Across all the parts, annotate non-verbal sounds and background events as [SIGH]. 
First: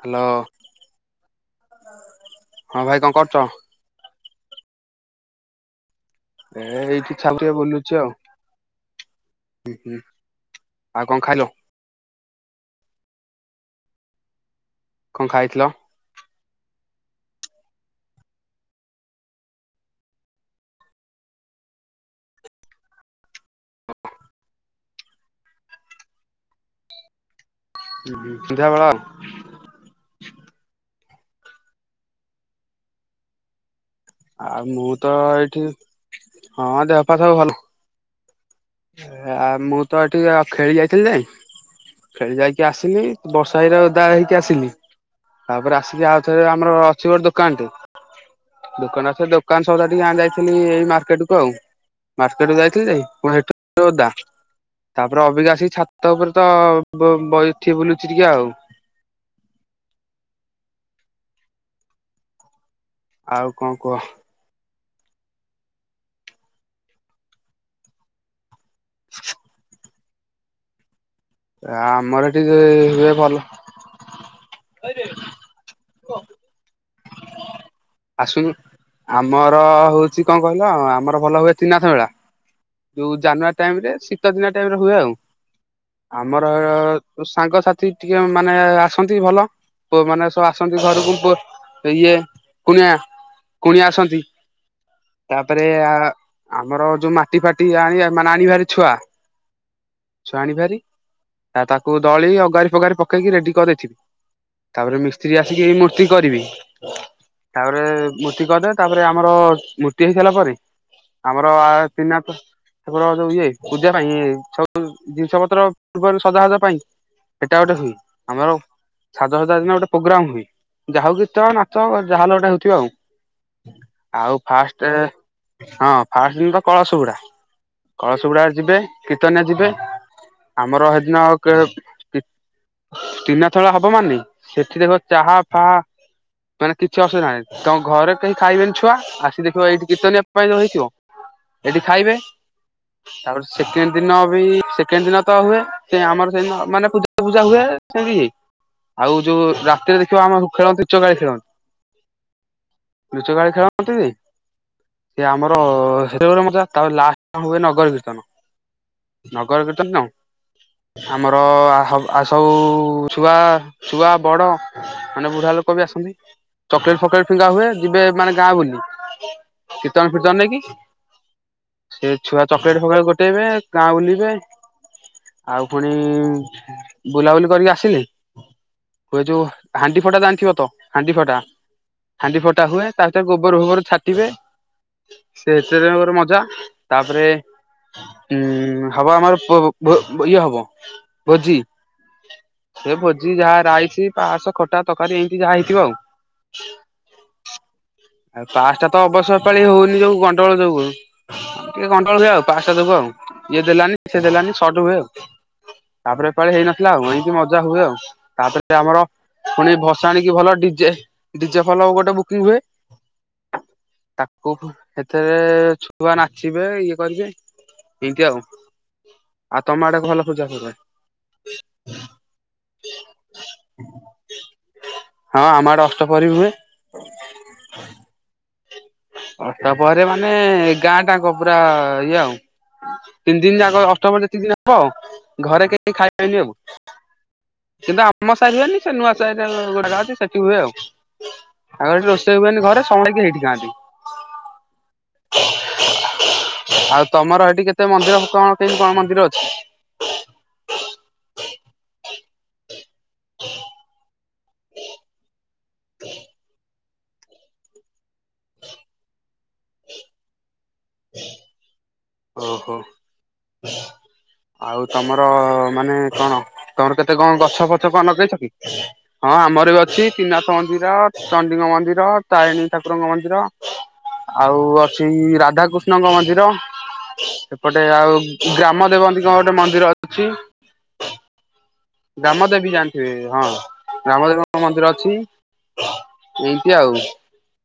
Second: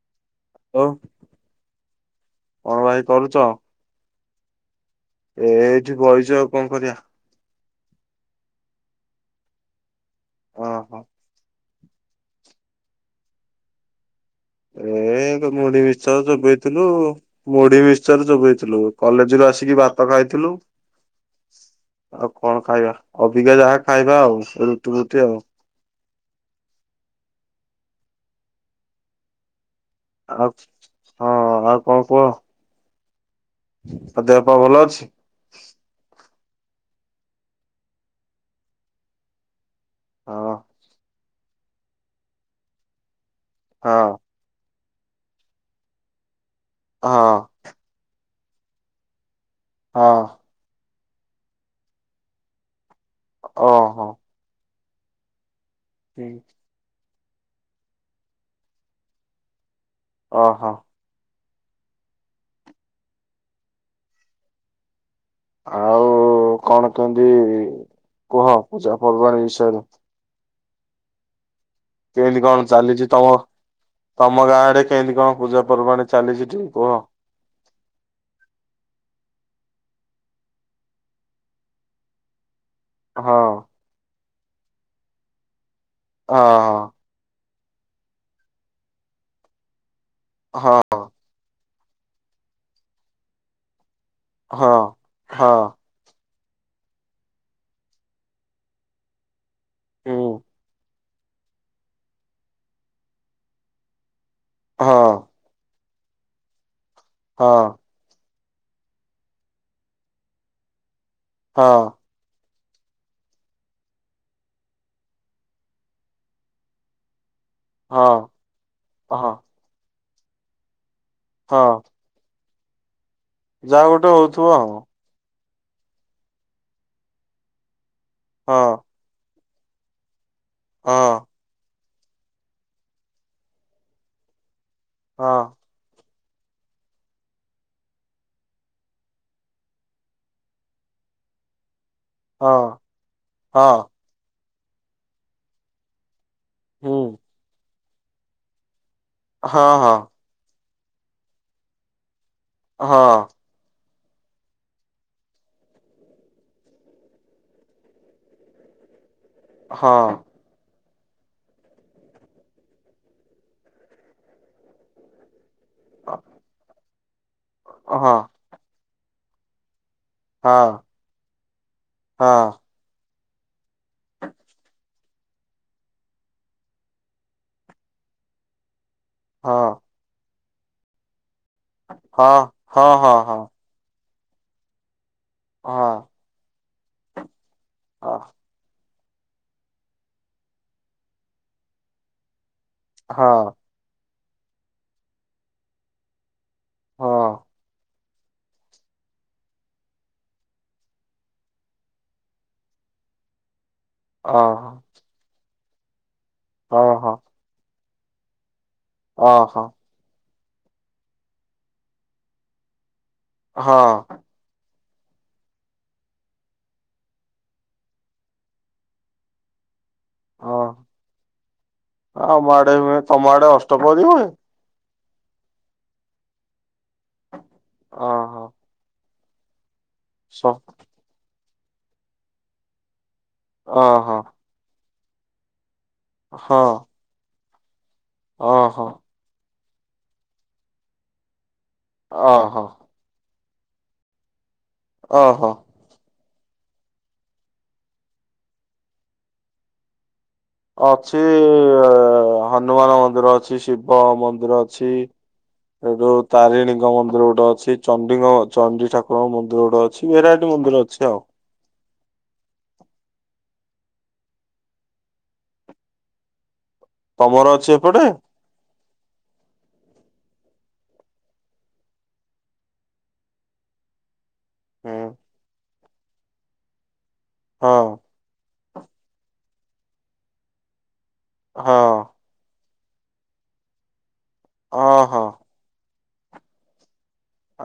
Hello. ହୋ କଣ ଭାଇ କରୁଚ। ଏ ଏଇଠି ବଇ ଏ ଏଇଠି ଛନ୍ ଟିକେ ବୁଲୁଛି ଆଉ। ଓହୋ ଆଉ କ ଖାଇଲ। କଣ ଏ ଖାଇଥିଲ? ମୁଢି ମିକ୍ସଚର୍ ଚୋବେଇଥିଲୁ ମୁଢି ମିକ୍ସଚର୍ ଚୋବେଇ ଥିଲୁ କଲେଜରୁ ଆସିକି ଭାତ ଖାଇଥିଲୁ। ଆଉ କଣ ଖାଇବା ଅବିକା ଯାହା ଖାଇବା ଆଉ ରୁଟି ଫୁଟି ଆଉ। ସନ୍ଧ୍ୟା ବେଳ ଆଉ। ଆଉ ହଁ ଆଉ କଣ କୁହ। ଦେହ ପା ଆଉ ଭଲ ମୁଁ ଅଛି? ତ ଏଇଠି ହଁ ଦେହ ପା ସବୁ ଭଲ। ଆ ମୁଁ ତ ଏଠିକି ଆ ହଁ ଖେଳି ଯାଇଥିଲି ଯେ ଖେଳି ଯାଇକି ଆସିଲି। ବର୍ଷା ହେଇରା ହଁ ଉଦାହେଇକି ଆସିଲି ତାପରେ ଆସିଲି ଆଉ ଥରେ ଆମର ଅଛି ହଁ ଗୋଟେ ଦୋକାନଟେ ଦୋକାନ ଆସି ଦୋକାନ ସଉଦା ଟିକେ ହଁ ଆଣି ଯାଇଥିଲି। ଥିଲି ଏଇ ମାର୍କେଟ କୁ ଆଉ ମାର୍କେଟ କୁ ଯାଇଥିଲି ଯେ ପୁଣି ଦ ଉଦା ଓହୋ। ତାପରେ ଅବିକା ଆସିକି ଛାତ ଉପରେ ତ ବ ବଇଚି ବୁଲୁଚି ଟିକେ ଆଉ। ଓହ। ଆଉ କଁ କୁହ। ଆଉ କଣ କେନ୍ତି କୁହ ପୂଜା ପର୍ବାଣୀ ବିଷୟରେ। ଆମର ଏଠି କେମିତି କଣ ଚାଲିଛି ହୁଏ ତମ ଭଲ ତମ ଗାଁ ଆଡ଼େ କେମିତି କଣ ପୂଜା ପର୍ବାଣି ଚାଲିଛି ଟିକେ କୁହ। ଆଶୁନ ଆମର ହଉଛି କଁ କହିଲ ଆମର ଭଲ ହୁଏ ତ୍ରୀନାଥ ମେଳା। ଯୋଉ ହଁ ଜାନୁଆରୀ ଟାଇମ ରେ ଶୀତ ଦିନିଆ ଟାଇମ ରେ ହୁଏ ଆଉ ହଁ ଆମର ସାଙ୍ଗସାଥି ଟିକେ ମାନେ ଆସନ୍ତି ଭଲ ପ ମାନେ ସବୁ ଆସନ୍ତି ହଁ ଘରକୁ ପୂ ଇଏ କୁଣିଆ କୁଣିଆ ଆସନ୍ତି ହଁ ହଁ ତାପରେ ଆ ଆମର ଯୋଉ ମାଟି ଫାଟି ଆଣିଆ ମାନେ ଆଣିବାରି ଛୁଆ ହୁଁ ଛୁଆଣିବାରି ଆ ତାକୁ ଦଳି ଅଗାରି ଫଗାରି ପକେଇକି ରେଡି କରିଦେଇଥିବୁ ତାପରେ ହଁ ମିସ୍ତ୍ରୀ ଆସିକି ଏଇ ମୂର୍ତ୍ତି କରିବି ହଁ ତାପରେ ମୂର୍ତ୍ତି କରିଦେ ତାପରେ ଆମର ମୂର୍ତ୍ତି ହେଇସାରିଲା ପରେ ଆମର ହଁ ଆ ତ୍ରୀନା ଆମର ଯଉ ଇଏ ପୂଜା ପାଇଁ ଇଏ ସବୁ ଜିନିଷ ପତ୍ର ପୂର୍ବରୁ ସଜା ସଜ ପାଇଁ ସେଇଟା ଗୋଟେ ହୁଏ ହଁ ଆମର ହଁ ସାଜ ସଜା ଦିନ ଗୋଟେ ପୋଗ୍ରାମ ହୁଏ ଯାହା ହୁ ଗୀତ ହଁ ନା ଚ ଯାହାଲ ଗଟେ ହଉଥିବ ଆଉ ଯାହା ଗୋଟେ ଆଉ ହଉଥିବ ଫାଷ୍ଟ ହଁ ଫାଷ୍ଟ ଦିନ ତ କଳସବୁଡା କଳସବୁଡା ଯିବେ କୀର୍ତ୍ତନିଆ ଯିବେ ଆମର ହଁ ହେଦିନ କି ତି ତିନାଥ ମେଳା ହବ ମାନେ ସେଥିରେ ଗ ଚାହା ହଁ ଫାହା ମାନେ କିଛି ଅସୁବିଧା ନାହିଁ ତମ ଘରେ କେହି ଖାଇବେନି ଛୁଆ ଆସି ଦେଖିବ ଏଇଠି କିର୍ତ୍ତ ନିଆ ପାଇଁ ଯୋଉ ହେଇଥିବ ଏଠି ଖାଇବେ ହଁ ହଁ ତାପରେ ହଁ ସେକେଣ୍ଡ ଦିନ ବି ସେକେଣ୍ଡ ଦିନ ତ ହୁଏ ସେ ଆମର ସେଇଦିନ ମାନେ ହୁଁ ପୂଜା ପୂଜା ହୁଏ ସେମିତି ଇଏ ଆଉ ଯୋଉ ହଁ ହଁ ରାତିରେ ଦେଖିବ ଆମ ଖେଳନ୍ତି ଲୁଚକାଳି ଖେଳନ୍ତି। ହଁ ଲୁଚକାଳି ଖେଳନ୍ତିି? ସେ ଆମର [INAUDIBLE] ଲାଷ୍ଟରେ ହୁଏ ନଗର କୀର୍ତ୍ତନ। ନଗର ହଁ କିର୍ତ୍ତନ। ଆମର ଆ ସ ସବ ସବୁ ଛୁଆ ଛୁଆ ବଡ ମାନେ ବୁଢା ଲୋକ ବି ଆସନ୍ତି। [INAUDIBLE] ଚକଲେଟ୍ ଫକଲେଟ୍ ଫିଙ୍ଗା ହୁଏ ଯିବେ ହଁ ମାନେ ଗାଁ ବୁଲି। କୀର୍ତ୍ତନ ଫିର୍ତ୍ତନ ହଁ ହଁ ନେଇକି ସେ ଛୁଆ ଚକଲେଟ୍ ଫକଲେଟ୍ ଗୋଟେଇବେ। ଗାଁ ବୁଲିବେ। ଆଉ ପୁଣି ବୁଲାବୁଲି କରିକି ଆସିଲି ହୁଏ ଯୋଉ ହଁ ହାଣ୍ଡି ଫଟା ଜାଣିଥିବ ତ ହାଣ୍ଡି ଫଟା ହାଣ୍ଡି ହଁ ଫଟା ହୁଏ ତା ହଁ ହଁ ଭିତରେ ହଁ ଗୋବର ଫୋବର ଛା କଟିବେ ସେଥିରେ ତାଙ୍କର ମଜା ତାପରେ ଉ ହବ ଆମର ପ ଭ ଇଏ ହବ ଭୋଜି। ସେ ହଁ ହଁ ଭୋଜି ହଁ ଯାହା ରାଇସି ପାସ୍ ଖଟା ତକାରୀ ଏମିତି ଯାହା ହେଇଥିବ ଆଉ। ଆଉ ପାସ୍ ଟା ତ ଅବସ୍ୟ ପାଳି ହଉନି ଯୋଉ ଗଣ୍ଡଗୋଳ ଯୋଗୁଳୁ। ଟିକେ କଣ୍ଟ୍ରୋଲ ହୁଏ ଆଉ ପାସ୍ ଟା ଯୋକୁ ଆଉ ଇଏ ଦେଲାନି ସେ ହଁ ଦେଲାନି ସଟ ହୁଏ ଆଉ। ତାପରେ ପାଳି ହେଇନଥିଲା ହଁ ଆଉ ଏଇଁତି ମଜା ହୁଏ ଆଉ ତାପରେ ଆମର ପୁଣି ଭ ସାଣିକି ଭଲ ଡିଜେ ଡିଜେ ଭଲ ଗୋଟେ ବୁକିଙ୍ଗ ହୁଏ। ହଁ। ତାକୁ ଏଥିରେ ଛୁଆ ନାଚିବେ ଇଏ କରିବେ ଏଇଁତି ଆଉ। ଆଉ ତମ ଆଡେ ଭଲ ପୂଜା ହଁ ହୁଏ? ଆମ ଆଡେ ହୁଏ ତମ ଆଡେ ଅଷ୍ଟପହରି ହୁଏ? ହଁ ଆମ ଆଡେ ଅଷ୍ଟପହରି ହୁଏ। ଓହୋ। ଅଷ୍ଟପହରି ମାନେ ସ ଏ ଗାଁଟାଙ୍କ ପୁରା ଇଏ ଆଉ। ତିନି ଦିନ ଯାକ ଓହୋ ଅଷ୍ଟପହରି ଯେତିକି ଦିନ ହବ ଘରେ କେହି ଖାଇବେନି ଆଉ। ହଁ କିନ୍ତୁ ଆମ ସାହିରେ ହୁଏନି ଓହୋ ସେ ନୂଆସାହିରେ ଗୋଟେ ଜାଗା ଅଛି ସେଠି ହୁଏ ଆଉ। ଆଉ ଏଠି ରୋଷେଇ ଓହୋ ହୁଏନି ଘରେ ସମସ୍ତେ ଯାଇକି ଏଇଠି ଖାଆନ୍ତି। ଓହୋ। ଆଉ ତମର ହେଠି କେତେ ମନ୍ଦିର କଣ କେମିତି କଣ ମନ୍ଦିର ଅଛି? ଅଛି ହନୁମାନ ମନ୍ଦିର ଅଛି ଶିବ ମନ୍ଦିର ଅଛି। ଏଠୁ ତାରିଣୀଙ୍କ ମନ୍ଦିର ଗୋଟେ ଅଛି। ଚଣ୍ଡିଙ୍କ ଚଣ୍ଡି ଠାକୁରଙ୍କ ମନ୍ଦିର ଗୋଟେ ଅଛି ଭେରାଇଟି ମନ୍ଦିର ଅଛି ଆଉ। ଓହୋ। ଆଉ ତମର ମାନେ କଣ ତମର କେତେ କଣ ତମର ଗଛ ଅଛି ଫଛ ଏପଟେ କଣ ନଗେଇଛ କି? ହଁ ଆମର ବି ଅଛି ତ୍ରିନାଥ ମନ୍ଦିର ଚଣ୍ଡିଙ୍କ ମନ୍ଦିର ତାରିଣୀ ଠାକୁରଙ୍କ ମନ୍ଦିର। ଆଉ ଅଛି ହୁଁ ରାଧାକୃଷ୍ଣଙ୍କ ମନ୍ଦିର ହଁ ସେପଟେ ଆଉ ଗ୍ରାମ ଦେବନ୍ତୀଙ୍କ ଗୋଟେ ମନ୍ଦିର ଅଛି। ହଁ। ଗ୍ରାମଦେବୀ ଜାଣିଥିବେ ହଁ ଗ୍ରାମଦେବୀଙ୍କ ମନ୍ଦିର ଅଛି। ହଁ ଇଁତି ଆଉ।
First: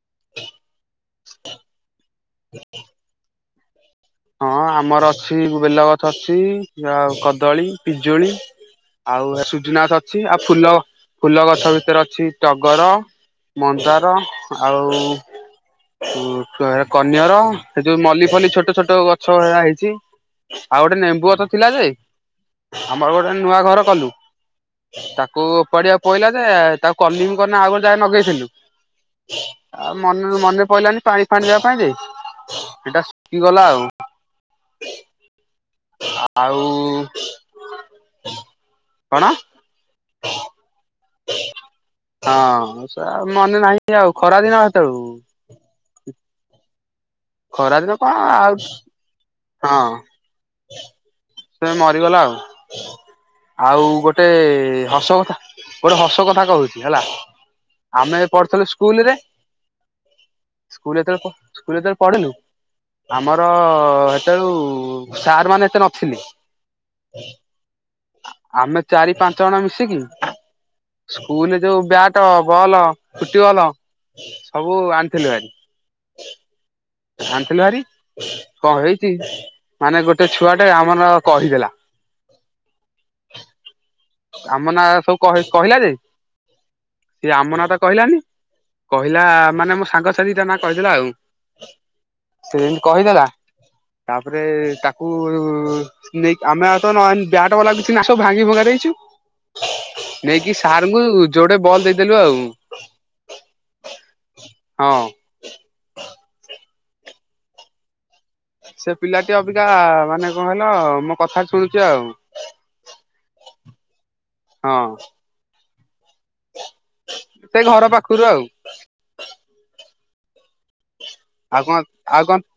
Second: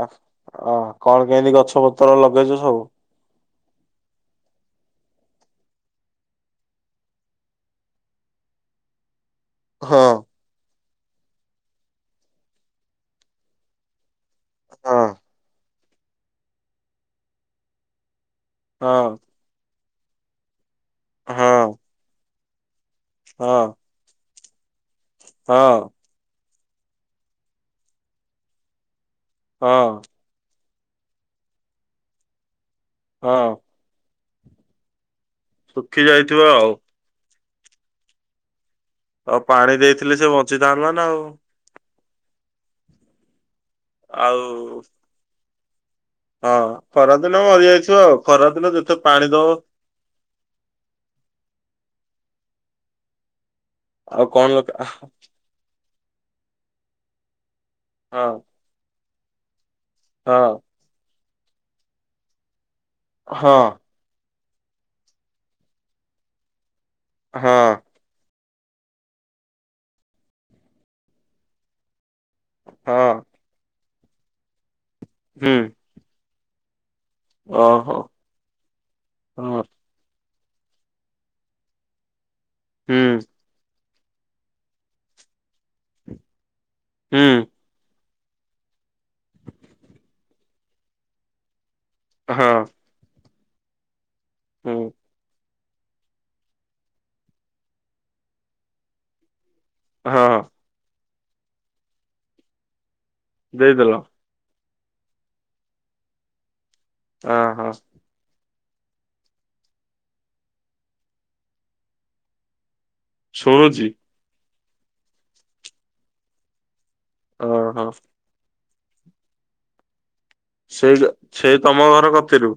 ଅ କଣ କେମିତି ଗଛ ପତ୍ର ଲଗେଇଛ ସବୁ? ହଁ ଆମର ଅଛି ବେଲଗଛ ଅଛି ଆଉ କଦଳୀ ପିଜୁଳି। ଆଉ ସୁଜିନା ଗଛ ହଁ ଅଛି ଆଉ ଫୁଲ ଫୁଲ ଗଛ ଭିତରେ ଅଛି ଟଗର। ମନ୍ଦାର ଆଉ ହଁ କନିଅର ସେ ଯୋଉ ମଲି ଫଲି ଛୋଟ ଟ ହଁ ଗଛ ଗୁଡ଼ା ହେଇଛି ଆଉ ଗୋଟେ ନେମ୍ବୁ ହଁ ଗଛ ଥିଲା ଯେ ଆମର ଗୋଟେ ହଁ ନୂଆ ଘର କଲୁ ତାକୁ ହଁ ଓପଡ଼ିଆ ପ ଇଲା ଯେ ତାକୁ କଲୁନୁ କଣ ନା ଆଉ ଗଟେ ଯାଗା ରେ ନଗେଇଥିଲୁ ଆଉ ହଁ ମନ ମନେ ପଇଲାନି ପାଣି ଫାଣି ଦେବା ପାଇଁ ଯେ ସେଇଟା ହଁ ଶୁଖିଗଲା ଆଉ। ଶୁଖି ଯାଇଥିବ ଆଉ ଆଉ। କଣ ଆଉ ପାଣି ଦେଇଥିଲେ ସେ ବଞ୍ଚିଥାନ୍ତା ନା ଆଉ। ହଁ ସେ ମନେ ନାହିଁ ଆଉ ଖରା ଦିନ ସେତେବେଳକୁ। ହଁ ଖରାଦିନ ଖରାଦିନ ମରିଯାଇଥିବ କଣ ଆଉ ଖରାଦିନ ଯେତେ ପାଣି ଦବ। ହଁ। ସେ ମରିଗଲା ଆଉ ଆଉ ଗୋଟେ କଣ ଦରକାର ହସ କଥା। ଗୋଟେ ହସ କଥା କହୁଛି ହେଲା ଆମେ ହଁ ଯେ ପଢୁଥିଲୁ ସ୍କୁଲ ରେ। ହଁ। ସ୍କୁଲ ଯେତେବେଳେ ପ ସ୍କୁଲ ଯେତେବେଳେ ପଢିଲୁ ଆମର। ହଁ ତେଉ ସାର୍ ମାନେ ଏତେ ନଥିଲେ। ହଁ। ଆମେ ଚାରି ପାଞ୍ଚ ଜଣ ମିଶିକି ସ୍କୁଲରେ ଯୋଉ ବ୍ୟାଟ୍ ଟ ବଲ୍ ହଁ ଫୁଟୁବଲ ସବୁ ଆଣିଥିଲୁ ଭାରି। ହୁଁ ଆଣିଥିଲୁ ଭାରି ଓହୋ। କଣ ହେଇଛି ହଁ ମାନେ ଗୋଟେ ଛୁଆ ଟେ ଆମ ନ କହିଦେଲା। ହୁଁ। ଆମ ନାଁ ସବୁ କହେ କହିଲା ଯେ ହୁଁ ସିଏ ଆମ ନାଁ ତ କହିଲାନି। କହିଲା ମାନେ ମୋ ସାଙ୍ଗଛୁଆ ଦିଟା ନା କହିଦେଲା ଆଉ ସେ ହଁ କହିଦେଲା ତାପରେ ହୁଁ ତାକୁ। ନେଇ କି ଆମେ ଆଇ ତ ନ ବ୍ୟାଟ୍ ବଲ ଆଉ କିଛିଁ ନାଇ ସବୁ ଭାଙ୍ଗି ଭୁଙ୍ଗା ଦେଇଛୁ। ହଁ ନେଇକି ସାରଙ୍କୁ ଯୋଡେ ବଲ ଦେଇଦେଲୁ ଆଉ। ଦେଇଦେଲ। ହଁ। ଅ ହ। ସେ ପିଲାଟି ଅବିକା ମାନେ କଁ କହିଲ ମୋ କଥା ଶୁଣୁଛି ଆଉ। ସୁଣୁଛି। ହଁ। ସେଇ ଓହୋ ଘର ପାଖରୁ ଆଉ। ସେ ଟୋ ସେଇ ଆଉ କଣ ତମ ଘର ଆଉ କଣ କତିରୁ।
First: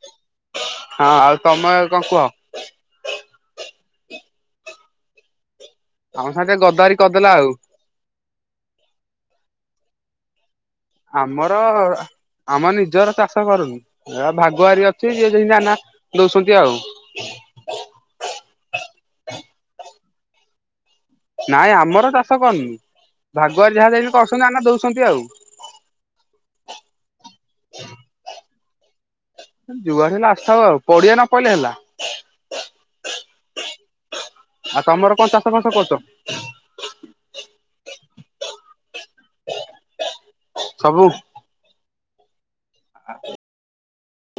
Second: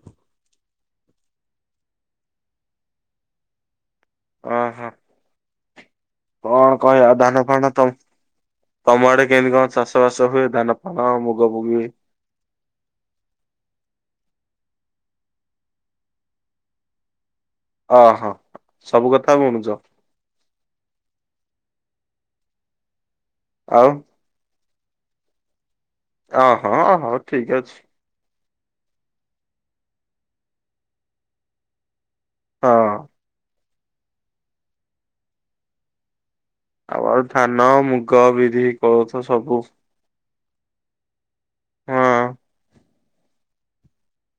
ହଁ ଆଉ ତମ କଁ କୁହ। ଅ ହ। ଆମ ସାଙ୍ଗେ କଣ ଗଦାରି କହିବା କରିଦେଲା ଧାନ ଆଉ ଫାନ ତମ ତମ୍ ଆଡେ କେମିତି କଁ ଚାଷ ବାସ ହୁଏ ଧାନ। ଫାନ ମୁଗ ଆମର। ଫୁଗି ଆମ ନିଜର ଚାଷ କରୁନୁ ଏଆ ଭାଗୁଆାରୀ ଅଛି ଯିଏ ଯେମତି ଧାନ ଦଉଛନ୍ତି ଆଉ। ଅ ହ ସବୁ କଥା ବୁଣୁଛ। ନାଇଁ ଆମର ଚାଷ କରିନୁ ଭାଗୁଆରୀ ଆଉ ଯାହା ଯେତି କରୁଛନ୍ତି ଧାନ ଦଉଛନ୍ତି ଆଉ। ଅ ହ ହଉ ଠିକ ଅଛି। ଯୁଆଡୁ ହେଲେ ଆସୁ ଥାଉ ଆଉ ପଡିଆ ନ ପଇଲେ ହେଲା। ହଁ। ଆଉ ତମର କଣ ଚାଷ ଫାସ କରୁଛ। ଆମର ଧାନ ମୁଗ ବିରି କୋଳଥ ସବୁ। ସବୁ। ହଁ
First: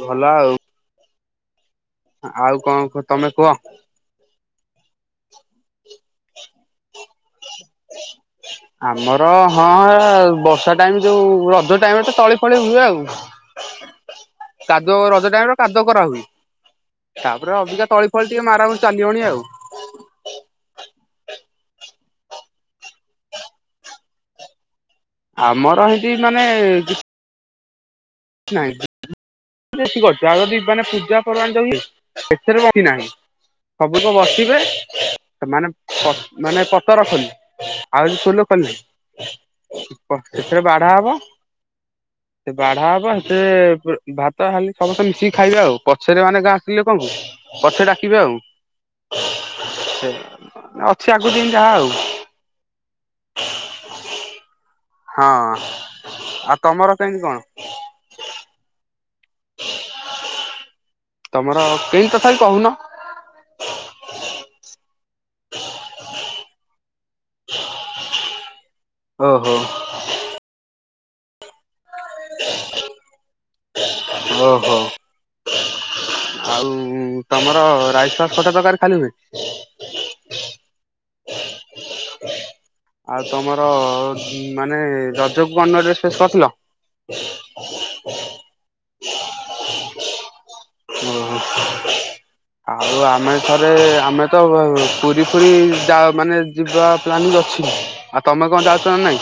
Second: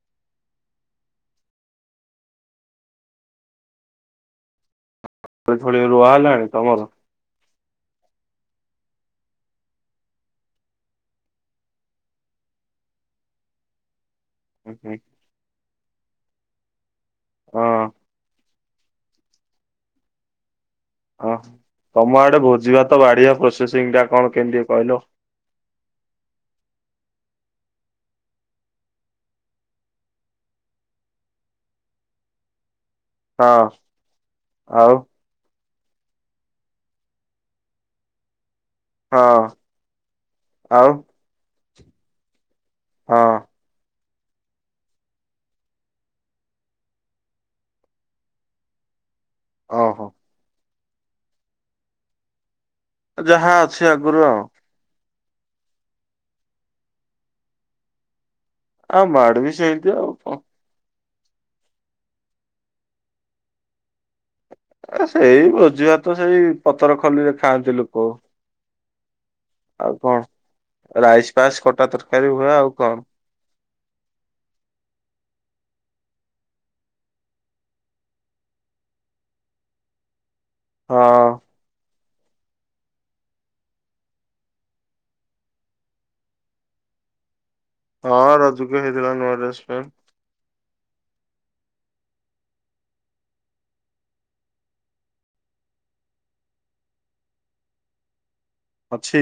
ଭଲ ଆଉ। ଆଉ କଁ କୁ ତମେ କୁହ। ତଳି ଫଳି ରୁଆ ହେଲାଣି ତମର। ଆମର ହଁ ଏ ବର୍ଷା ଟାଇମ ଯୋଉ ରଜ ଟାଇମରେ ତ ତଳି ଫଳି ହୁଏ ଆଉ। ହ [UNINTELLIGIBLE] କାଦ ରଜ ଟାଇମରେ କାଦ କରା ହଏ ତାପରେ ହଁ ଅବିକା ତଳି ଫଳି ଟିକେ ମାରା ହ ଚାଲିବଣି ଆଉ ଅ ତମ ଆଡେ ଭୋଜିବା ତ ବାଢିଆ ପ୍ରୋସେସିଂ ଟା କଣ କେମିତି କହିଲୁ ଆମର ହେଇଠି ମାନେ ନାଇଁ ବେଶୀ କରିଛ ଆଉ ଯଦି ମାନେ ପୂଜା ପର୍ବାଣ ଯଛି ଏଥିରେ ନାହିଁ। ହଁ ସବୁ କଣ ବସିବେ? ଆଉ ମାନେ ମାନେ ପତର ଖଲି ଆଉ ଫୋଲ ଖଲନି ହଁ ଏଥିରେ ବାଢା ଆଉ ହବ ସେ ବାଢା ହବ ପା ହଁ ସେ ଭାତ ଖାଲି ସମସ୍ତେ ମିଶିକି ଖାଇବେ ଆଉ ପଛରେ ମାନେ ଗାଁ ଆସିଥିଲେ କଣଙ୍କୁ ପଛେ ଡାକିବେ ଆଉ [UNINTELLIGIBLE] ସେ ଅଛି ଆଗକୁ ଦିନ ଯାହା ଆଉ ଯାହା ଅଛି ଆଗରୁ ଆଉ। ହଁ ଆଉ ତମର କେମିତି କଣ? ହଁ ଆମ ଆଡ଼େ ବି ସେମିତି ଆଉ କଣ? ତମର କେଇ କଥା ବିି କହୁନ? ଏ ସେଇ ଭୋଜି ଭାତ ସେଇ ପତର ଖଲିରେ ଖାଆନ୍ତି ଲୋକ। ଓହୋ। ଆଉ କଣ ରାଇସ୍ ପାସ୍ ଖଟା ତର [INAUDIBLE] ଓହୋ। ଆଉ ତମର ରାଇସ୍ ପାସ ଖଟା ପ୍ରକାର ଖାଲି ହୁଏ? ହଁ। ଆଉ ତମର ମାନେ ରଜକୁ ଅନ୍ୟ ଡ୍ରେସ ଫେସ୍ କରିଥିଲ ହଁ ରଜୁକୁ ହେଇଥିଲା ନୂଆ ଡ୍ରେସ୍ ଟେ। ହୁ। ଆଉ ଆମେ ଥରେ ଆମେ ତ ପୁରୀ ଫୁରି ଯ ମାନେ ଯିବା ପ୍ଲାନିଂ ଅଛି ଆଉ ତମେ କଣ ଯାଉ ଅଛି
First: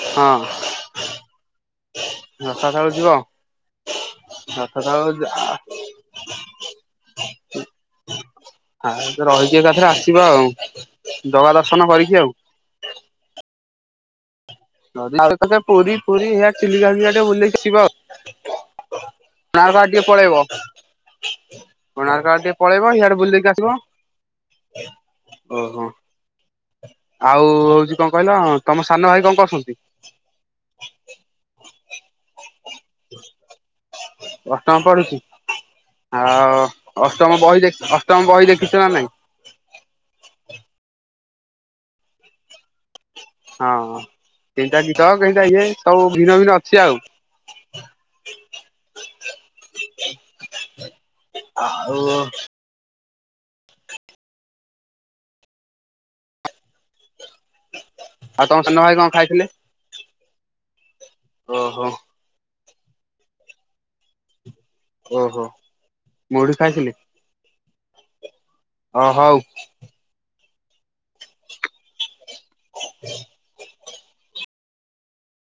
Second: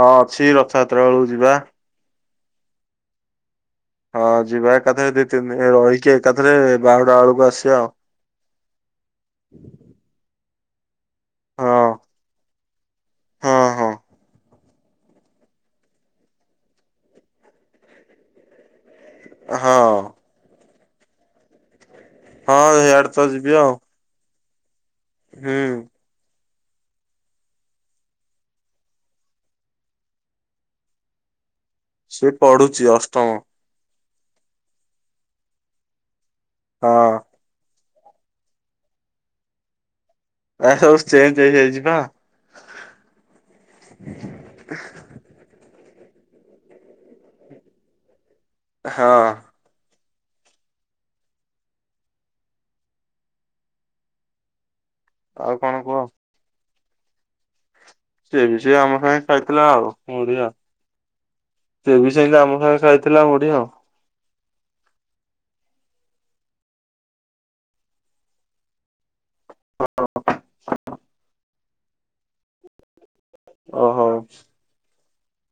ହଁ ଅଛି ରଥଯାତ୍ରା ବେଳକୁ ଯିବା। ରଥ ଯାତ୍ରା କୁ ଯିବ? ହଁ ରଥ ଯିବା ଏକାଥରେ ଥାଳକୁ ଦି ତିନି ଦିନ ରହିକି ଏକାଥରେ ବାହୁଡ଼ା ବେଳକୁ ଆସିବା ଆଉ। ଆ ରହିକି ଏକାଥରେ ଆସିବା ଆଉ ଜଗା ଆଉ। ଦର୍ଶନ କରିକି ଆଉ। ହଁ ହଁ। ପୁରୀ ପୁରୀଇଆ ଚିଲିକାକା ଟେ ବୁଲି ଦେଇକି ଆସିବା ଆଉ। କୋ ହଁ କାର୍ଡ ଟିକେ ହଁ ପଳେଇବ କୋଣାକ ଆଡ଼େ ଟିକେ ହଁ ପଳେଇବ ଇଆଡେ ସଇଆଡେ ତ ବୁଲି ଦେଇକି ଯିବି ଆଉ ଆସିବ। ହୁଁ। ଓହୋ। ଆଉ କଣ କହିଲ ତମ ସାନ ଭାଇ କଣ କରଛନ୍ତି? ସେ ପଢୁଛି ଅଷ୍ଟମ। ଅଷ୍ଟମ ପଢୁଛି ଆଉ ହଁ ଅଷ୍ଟମ ବହି ଦେଖି ଅଷ୍ଟମ ବହି ଦେଖିଛ ନା ନାହିଁ? ଏ ସବୁ ଚେଞ୍ଜ ହେଇଯାଇଛି ନାଁ ହଁ କେଇଟା ଗୀତ କେଇଟା ଇଏ ସବୁ ଭିନ୍ନ, ଭିନ୍ନ ଅଛି ଆଉ। ହଁ। ଆଉ ଆଉ କଣ କୁହ? ଆଉ ସେବି ତମ ସେ ସାନ ଭାଇ ଆମ କଣ ସାଙ୍ଗେ ଖାଇଥିଲେ? ଖାଇଥିଲା ଆଉ ମଡିଆ ଓହୋ ସେ ବି ସେବି ଆମ ସାଙ୍ଗେ ଖାଇଥିଲା ମୁଢି ଆଉ। ଓହୋ ମୁଢି ଖାଇଥିଲି। ହଁ ହଉ। ହଁ [INAUDIBLE] [INAUDIBLE] ଓହୋ।